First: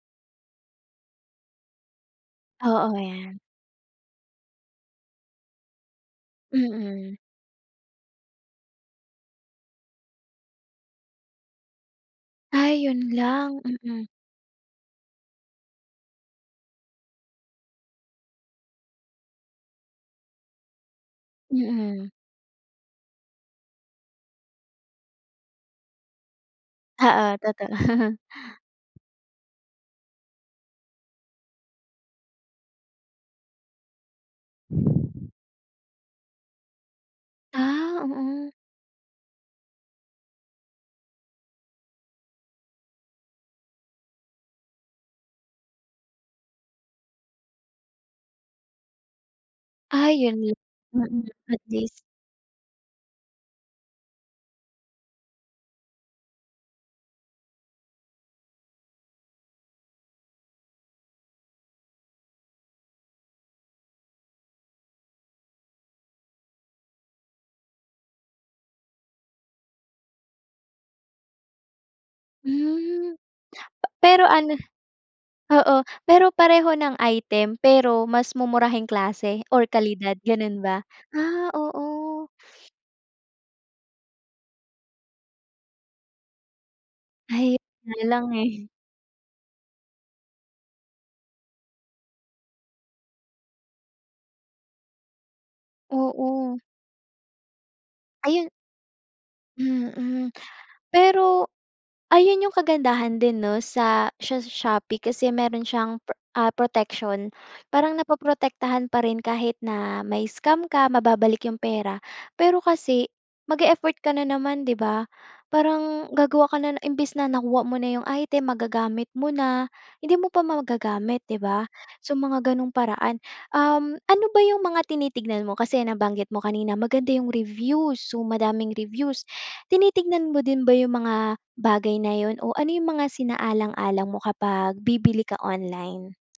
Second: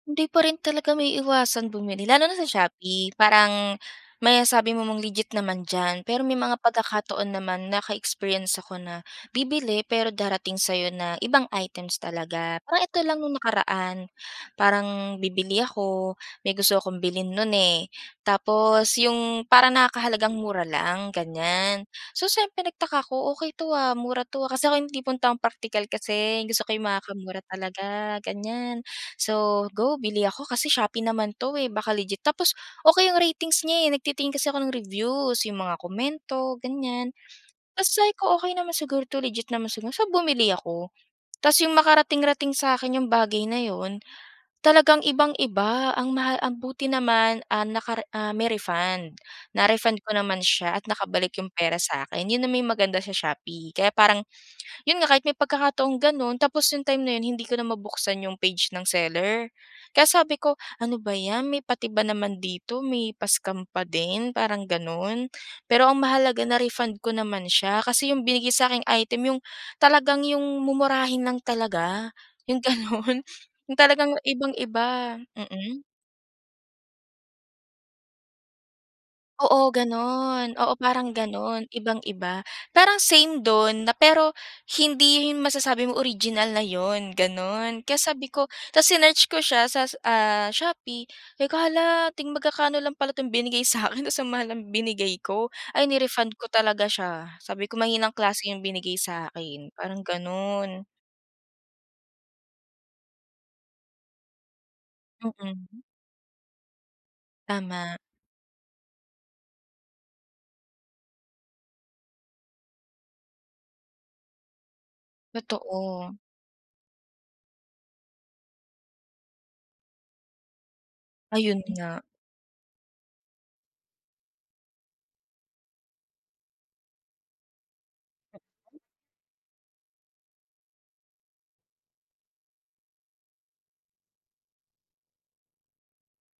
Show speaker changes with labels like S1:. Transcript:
S1: Hindi pa rin talaga maiiwasan bumili, lalo na sa
S2: Oo,
S1: Shopee.
S2: yan.
S1: Parang may sabi mo man, legit naman diyan, pero may mga
S2: Mm.
S1: pagkakataon naman naka-experience ako na bibili, pero darating sa'yo na ibang items talaga. Parang
S2: Ay,
S1: ito
S2: 'yun
S1: lang no'ng
S2: lang.
S1: nakaraan,
S2: Mm.
S1: parang bibili ako, may gusto akong bilhin nun, eh. Tapos 'yung parang nakakahalagang mura lang, ganiyan.
S2: Mm.
S1: So siyempre, nagtaka ako. "Okey 'to, ah, mura 'to, ah," kasi ako 'yung tipong taong praktikal kasi 'yung gusto ko 'yung
S2: Oo,
S1: makakamura
S2: totoo.
S1: talaga, ganiyan. So, go, bili ako kasi Shopee naman 'to eh, baka legit. Tapos, okey 'yung ratings niya, eh, nagtitingin kasi ako ng reviews, 'yung mga komento, ganiyan. Tas
S2: Ah,
S1: say ko,
S2: oo.
S1: "Okey naman siguro 'to, legit naman siguro," so bumili ako. Tas 'yung makarating rating sa'kin 'yung bagay na 'yun, talagang ibang-iba ang maha ang buti naman, ah, nakare ah, may refund. Na-refund
S2: Ah,
S1: ko
S2: 'yun
S1: naman
S2: 'yun.
S1: siya at
S2: Mm,
S1: nakabalik 'yung
S2: at
S1: pera
S2: least.
S1: sa akin. 'Yun na may maganda sa Shopee kaya parang, 'yun nga kahit may pagkakataong gano'n tapos 'yung time na 'yun hindi ko na mabuksan 'yung page ng seller. Kaya sabi ko, "Ano ba ’yan, may pati ba naman dito, may pa scam pa din," parang gano'n. Pero ang mahalaga, na-refund ko naman siya, kasi 'yung binigay sa aking item, 'yung talagang 'yung mumurahin lang talaga, 'yung
S2: Hmm,
S1: gano'n, 'yung
S2: pa
S1: talagang
S2: pero ano
S1: ibang-iba,
S2: oo.
S1: mm.
S2: Pero pareho ng item pero mas mumurahing klase or
S1: Oo,
S2: kalidad
S1: gano'n.
S2: gano'n
S1: Oo,
S2: ba?
S1: parang
S2: Ah,
S1: gano'n,
S2: oo.
S1: ibang-iba, parang same do'n na pero hindi 'yun masasabi mo original na 'yun,
S2: Ay,
S1: gano'n. Kaya
S2: 'yun lang,
S1: sabi ko,
S2: eh.
S1: tas sinearch ko siya sas ah, Shopee, sabi ko, "Hala, ting magkakaano lang pala 'tong binigay sa akin, tas ang mahal ng binigay ko," ay ni-refund ko
S2: Oo.
S1: talaga siya. Sabi ko, "Mahinang klase
S2: Ayun.
S1: 'yung binigay sa akin," parang
S2: Mm,
S1: gano'n.
S2: pero ayun 'yung kagandahan din, no, sa sha Shopee kasi meron
S1: Mm.
S2: siyang, pra ah, protection. Parang
S1: Tama.
S2: naproprotektahan pa rin kahit na mai-scam ka, mababalik 'yung pera. Pero kasi mag-e-effort ka na naman, di ba? Parang
S1: Totoo.
S2: gagawa ka na imbes na nakuha mo na 'yung item, magagamit mo na, hindi mo pa magagamit, di
S1: Ayun
S2: ba,
S1: nga.
S2: so mga gano'ng paraan. Um, ano ba 'yung mga tinitignan mo, kasi nabanggit mo kanina, maganda 'yung reviews, so, madaming reviews, tinitignan mo din ba 'yung mga bagay na 'yun o ano 'yung mga sinaalang-alang mo kapag bibili ka online?